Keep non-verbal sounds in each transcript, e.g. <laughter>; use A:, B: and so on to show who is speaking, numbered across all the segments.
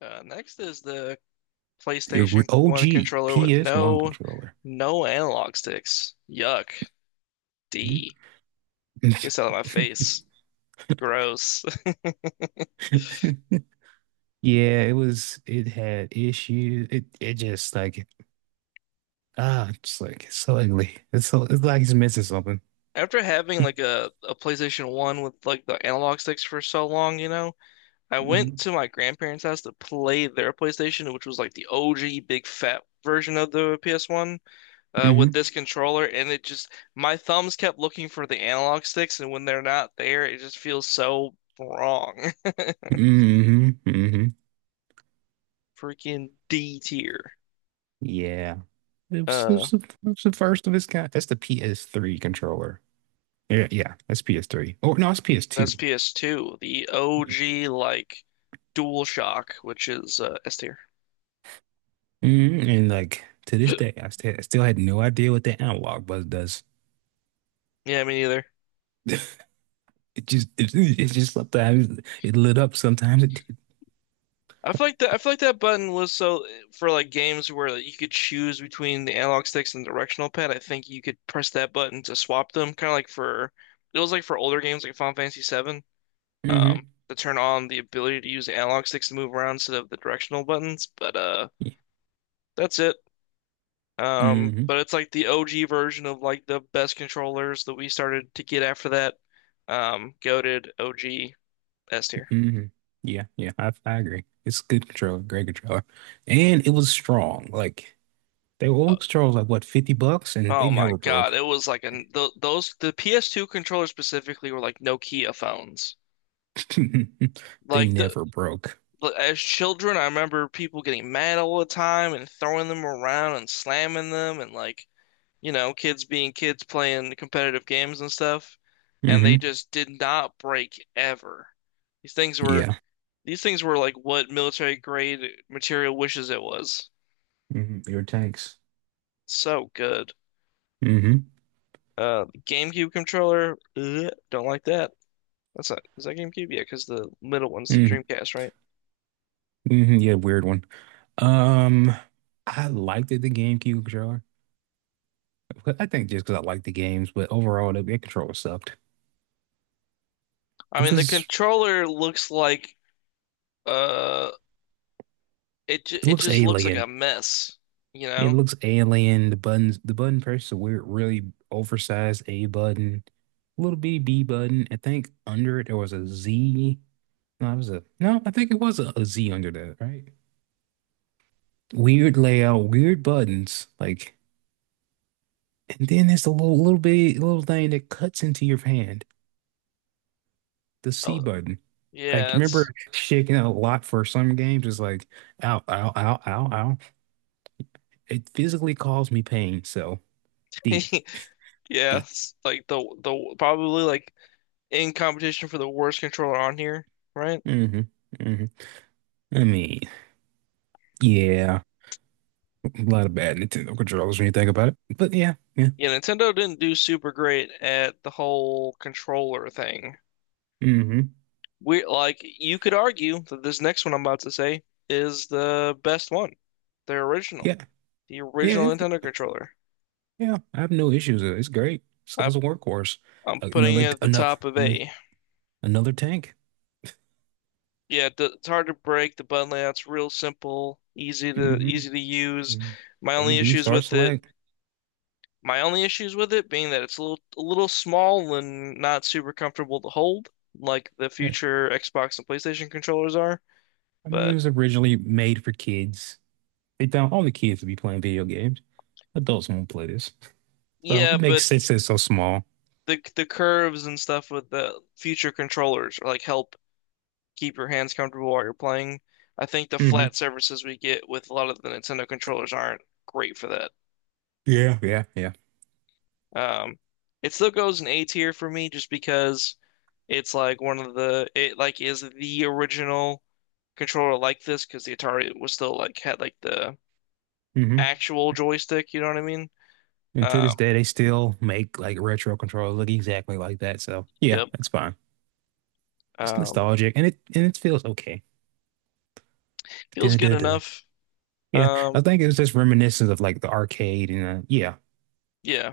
A: Next is the
B: The
A: PlayStation 1
B: OG
A: controller with
B: PS1
A: no
B: controller.
A: no analog sticks. Yuck.
B: Mm-hmm.
A: D. Gets out of my face. Gross.
B: <laughs> Yeah, it was. It had issues. It just like just like it's so ugly. It's like it's missing something.
A: <laughs> After having like a PlayStation 1 with like the analog sticks for so long, you know, I went
B: hmm
A: to my grandparents' house to play their PlayStation, which was like the OG big fat version of the PS1 with
B: hmm
A: this controller, and it just my thumbs kept looking for the analog sticks, and when they're not there, it just feels so wrong. <laughs>
B: mhm.
A: Freaking D tier.
B: Yeah,
A: Uh,
B: it was the first of its kind. That's the PS3 controller. Yeah, yeah, that's PS3. Or no, it's
A: that's
B: PS2.
A: PS2, the OG like DualShock, which is S tier. <gasps>
B: Mhm. And like to this day,
A: <laughs>
B: I still had no idea what that analog button does.
A: Yeah, me neither.
B: <laughs> It just <laughs> just sometimes it lit up, sometimes it did.
A: I feel like that button was so for like games where like, you could choose between the analog sticks and the directional pad. I think you could press that button to swap them, kind of like for. It was like for older games like Final Fantasy Seven, um,
B: Mm-hmm.
A: to turn on the ability to use the analog sticks to move around instead of the directional buttons. But
B: Yeah.
A: that's it.
B: Mm-hmm.
A: But it's like the OG version of like the best controllers that we started to get after that. Goated OG S tier.
B: Mm-hmm. Yeah, yeah, I agree. It's good controller, great controller. And it was strong. Like they were old controllers like what, 50 bucks? And they
A: Oh my
B: never
A: God,
B: broke.
A: it was like an th those the PS2 controllers specifically were like Nokia phones.
B: <laughs> They
A: Like
B: never broke.
A: as children, I remember people getting mad all the time and throwing them around and slamming them and like you know kids being kids playing competitive games and stuff, and they
B: Hmm.
A: just did not break ever. These things were
B: Yeah.
A: These things were like what military grade material wishes it was.
B: Hmm. Your tanks.
A: So good.
B: hmm
A: The GameCube controller, ugh, don't like that. That's not, is that GameCube? Yeah, because the middle one's the
B: hmm
A: Dreamcast, right?
B: hmm. Yeah, weird one. Um, I liked it, the GameCube controller. But I think just because I liked the games, but overall the controller sucked.
A: I
B: It
A: mean, the
B: was
A: controller looks like uh,
B: It
A: it
B: looks
A: just looks like a
B: alien.
A: mess, you
B: It
A: know?
B: looks alien. The buttons, the button press a weird, really oversized A button, little bitty B button. I think under it there was a Z. No, it was a no. I think it was a Z under that, right? Weird layout, weird buttons, like, and then there's a little thing that cuts into your hand, the C
A: Oh,
B: button. Like,
A: yeah,
B: remember
A: it's
B: shaking out a lot for some games? It's like, ow, ow, ow, ow, ow. It physically caused me pain. So
A: <laughs>
B: D,
A: yeah,
B: D.
A: it's like the probably like in competition for the worst controller on here, right?
B: Mm-hmm. Mm-hmm. I mean, yeah, a lot of bad Nintendo controllers when you think about it. But yeah, yeah,
A: Yeah, Nintendo didn't do super great at the whole controller thing.
B: mm hmm,
A: We like you could argue that this next one I'm about to say is the best one. The original.
B: yeah,
A: The
B: yeah,
A: original
B: it's,
A: Nintendo controller.
B: yeah. I have no issues with it. It's great. So
A: I
B: it's a workhorse.
A: I'm putting
B: Another,
A: it at the
B: another,
A: top of A.
B: Another tank.
A: Yeah, it's hard to break. The button layout's real simple,
B: Mm-hmm.
A: easy to use. My
B: A
A: only
B: B
A: issues
B: star
A: with it,
B: select.
A: my only issues with it being that it's a little small and not super comfortable to hold, like the
B: Yeah.
A: future Xbox and PlayStation controllers are.
B: I mean, it
A: But
B: was originally made for kids. They found all the kids to be playing video games. Adults won't play this, so
A: yeah,
B: it
A: but
B: makes sense that it's so small.
A: the curves and stuff with the future controllers are like help keep your hands comfortable while you're playing. I think the
B: Mm hmm.
A: flat surfaces we get with a lot of the Nintendo controllers aren't great for that.
B: Yeah, yeah, yeah.
A: Um, it still goes in A tier for me just because it's like one of the it like is the original controller like this because the Atari was still like had like the
B: Mm hmm.
A: actual joystick, you know what I mean?
B: And to
A: Um,
B: this day, they still make like retro controllers look exactly like that. So yeah,
A: yep.
B: it's fine. It's
A: Um,
B: nostalgic and it feels okay.
A: Feels
B: Duh,
A: good
B: duh, duh.
A: enough.
B: Yeah,
A: Um,
B: I think it was just reminiscent of like the arcade and yeah,
A: yeah.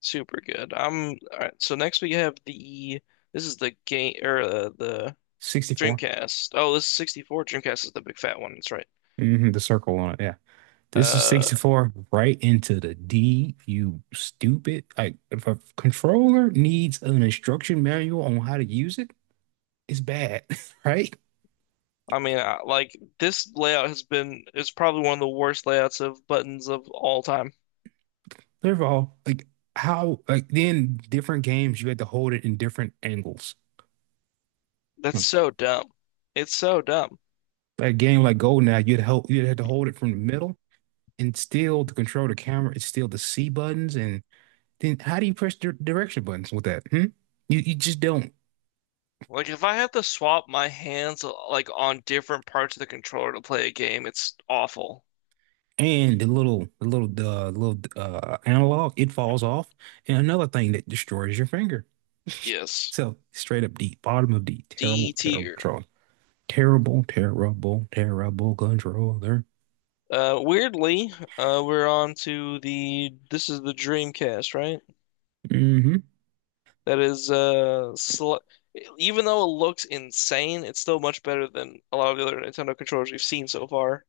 A: Super good. I'm all right. So next we have the this is the game or the
B: 64.
A: Dreamcast. Oh, this is 64. Dreamcast is the big fat one. That's right.
B: Hmm. The circle on it. Yeah, this is
A: Uh,
B: 64 right into the D. You stupid! Like if a controller needs an instruction manual on how to use it, it's bad, <laughs> right?
A: I mean, like this layout has been is probably one of the worst layouts of buttons of all time.
B: First of all, like how like then different games you had to hold it in different angles.
A: That's
B: Hmm.
A: so dumb. It's so dumb.
B: A game like GoldenEye, you'd have to hold it from the middle and still to control the camera, it's still the C buttons. And then how do you press the direction buttons with that? Hmm? You just don't.
A: Like if I have to swap my hands like on different parts of the controller to play a game, it's awful.
B: And the little analog, it falls off. And another thing that destroys your finger.
A: Yes.
B: So straight up D, bottom of D,
A: D
B: terrible, terrible
A: tier.
B: control. Terrible, terrible, terrible controller.
A: Weirdly, we're on to the this is the Dreamcast, right?
B: Mm-hmm.
A: That is sl even though it looks insane, it's still much better than a lot of the other Nintendo controllers we've seen so far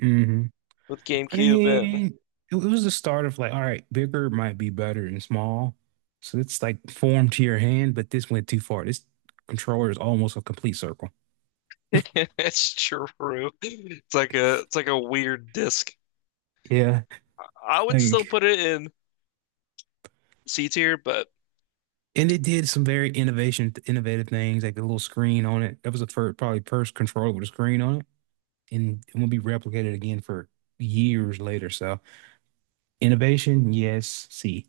B: Mm-hmm.
A: with
B: I
A: GameCube and
B: mean, it was the start of like, all right, bigger might be better than small. So it's like formed to your hand, but this went too far. This controller is almost a complete circle.
A: <laughs> it's true. It's like a weird disc.
B: Yeah.
A: I would still
B: Like,
A: put it in C tier, but
B: and it did some innovative things, like the little screen on it. That was probably first controller with a screen on it, and it won't be replicated again for years later. So innovation, yes. See,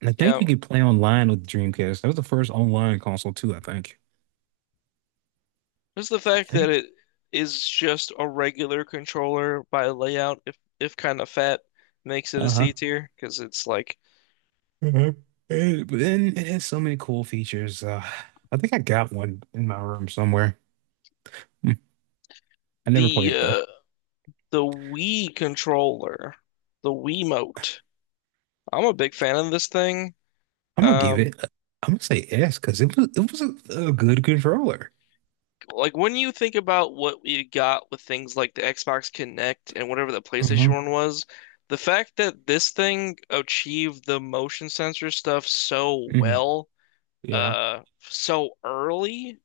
B: and I
A: yeah,
B: think you could play online with the Dreamcast. That was the first online console too, I think.
A: just the
B: I
A: fact that
B: think.
A: it is just a regular controller by layout, if kind of fat, makes it a
B: Uh-huh.
A: C tier because it's like
B: Mhm. It, but then it has so many cool features. I think I got one in my room somewhere. Hmm. I never
A: The
B: played it though.
A: uh, the Wii controller, the Wiimote. I'm a big fan of this thing.
B: I'm gonna give
A: Um,
B: it. I'm gonna say S because it was a good controller.
A: like when you think about what we got with things like the Xbox Connect and whatever the PlayStation
B: Uh-huh.
A: one was, the fact that this thing achieved the motion sensor stuff so
B: Hmm.
A: well,
B: Yeah.
A: so early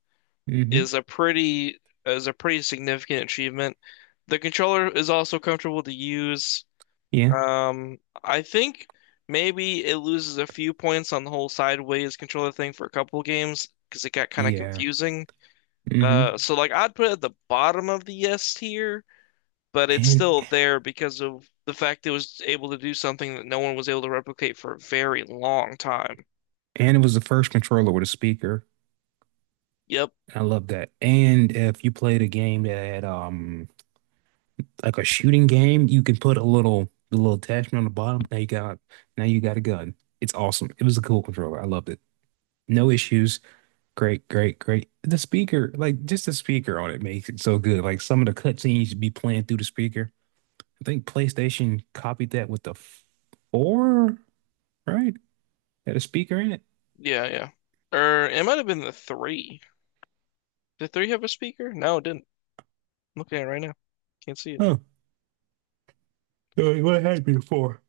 B: Hmm.
A: is a pretty significant achievement. The controller is also comfortable to use.
B: Yeah.
A: Um, I think maybe it loses a few points on the whole sideways controller thing for a couple games because it got kind of
B: Yeah.
A: confusing.
B: Hmm.
A: So like I'd put it at the bottom of the S tier, but it's
B: And
A: still there because of the fact it was able to do something that no one was able to replicate for a very long time.
B: and it was the first controller with a speaker.
A: Yep.
B: I love that. And if you played a game that had like a shooting game, you can put a little the little attachment on the bottom. Now you got a gun. It's awesome. It was a cool controller. I loved it. No issues. Great, great, great. The speaker, like just the speaker on it makes it so good. Like some of the cutscenes should be playing through the speaker. I think PlayStation copied that with the four, right? Had a speaker in it.
A: Yeah, yeah. Or it might have been the three. Did three have a speaker? No, it didn't. I'm looking at it right now. Can't see it.
B: Oh, what had before?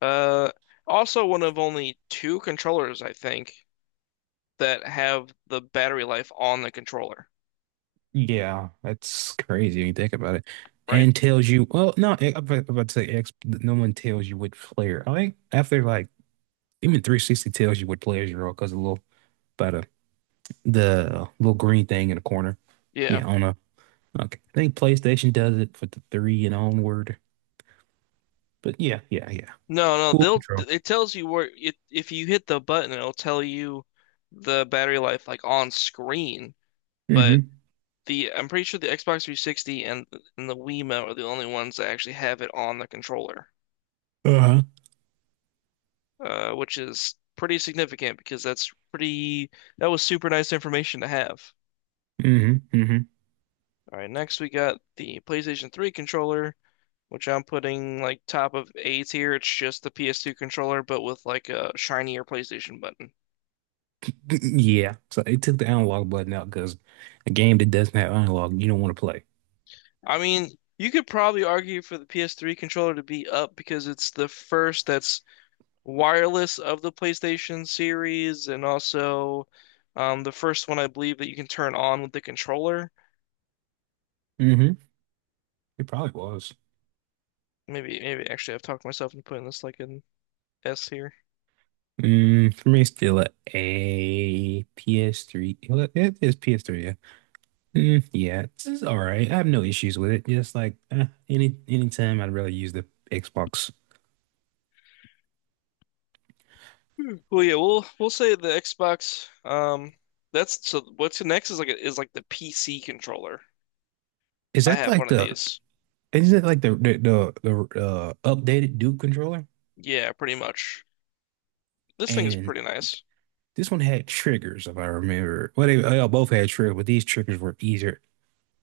A: Uh, Also one of only two controllers, I think that have the battery life on the controller,
B: Yeah, that's crazy when you think about it.
A: right?
B: And tells you, well, no, I'm about to say X, no one tells you what player. I think after like even 360 tells you what players you're on because a little, about a, the little green thing in the corner.
A: Yeah.
B: Yeah, on a Okay. I think PlayStation does it for the three and onward. But yeah, yeah, yeah.
A: No, no,
B: Cool
A: they'll
B: control.
A: it tells you where it if you hit the button, it'll tell you the battery life like on screen, but
B: Mm-hmm.
A: the I'm pretty sure the Xbox 360 and the Wiimote are the only ones that actually have it on the controller,
B: Uh-huh.
A: which is pretty significant because that was super nice information to have.
B: Mm-hmm. Hmm.
A: All right, next we got the PlayStation 3 controller, which I'm putting like top of A tier. It's just the PS2 controller, but with like a shinier PlayStation button.
B: Yeah. So they took the analog button out because a game that doesn't have analog, you don't want to play.
A: I mean, you could probably argue for the PS3 controller to be up because it's the first that's wireless of the PlayStation series, and also the first one I believe that you can turn on with the controller.
B: Mm-hmm. It probably was.
A: Maybe, maybe actually, I've talked myself into putting this like an S here.
B: Mm, for me, it's still a, PS3. Well, it is PS3, yeah. Mm, yeah, it's all right. I have no issues with it. Just like eh, anytime, I'd rather use the Xbox.
A: Hmm. Well, yeah, we'll say the Xbox. That's so. What's next is like is like the PC controller.
B: Is
A: I
B: that
A: have
B: like
A: one of
B: the
A: these.
B: Isn't it like the updated Duke controller?
A: Yeah, pretty much. This thing is
B: And
A: pretty nice.
B: this one had triggers, if I remember. Well, they all both had triggers, but these triggers were easier.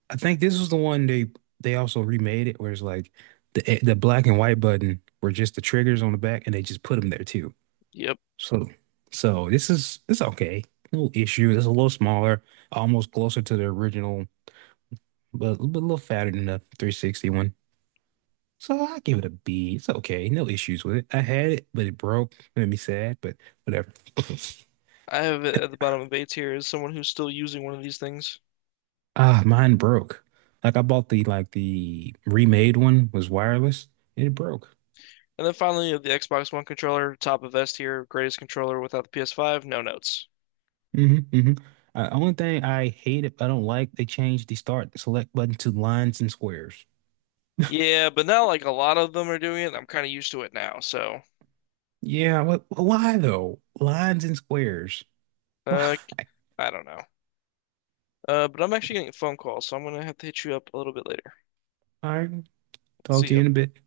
B: I think this was the one they also remade it, where it's like the black and white button were just the triggers on the back, and they just put them there too.
A: Yep.
B: So so this is it's okay, no issue. It's a little smaller, almost closer to the original, but a little fatter than the 360 one. So I give it a B. It's okay. No issues with it. I had it, but it broke. It made me sad, but whatever.
A: I have it at the bottom of A tier is someone who's still using one of these things.
B: Ah, mine broke. Like I bought the like the remade one was wireless and it broke.
A: And then finally, the Xbox One controller, top of S tier, greatest controller without the PS5, no notes.
B: hmm hmm only thing I hate it, I don't like they changed the start select button to lines and squares.
A: Yeah, but now like a lot of them are doing it. And I'm kind of used to it now, so
B: Yeah, what why though? Lines and squares. Why?
A: uh, I don't know. But I'm actually getting a phone call, so I'm gonna have to hit you up a little bit later.
B: <laughs> All right. Talk
A: See
B: to you
A: ya.
B: in a bit.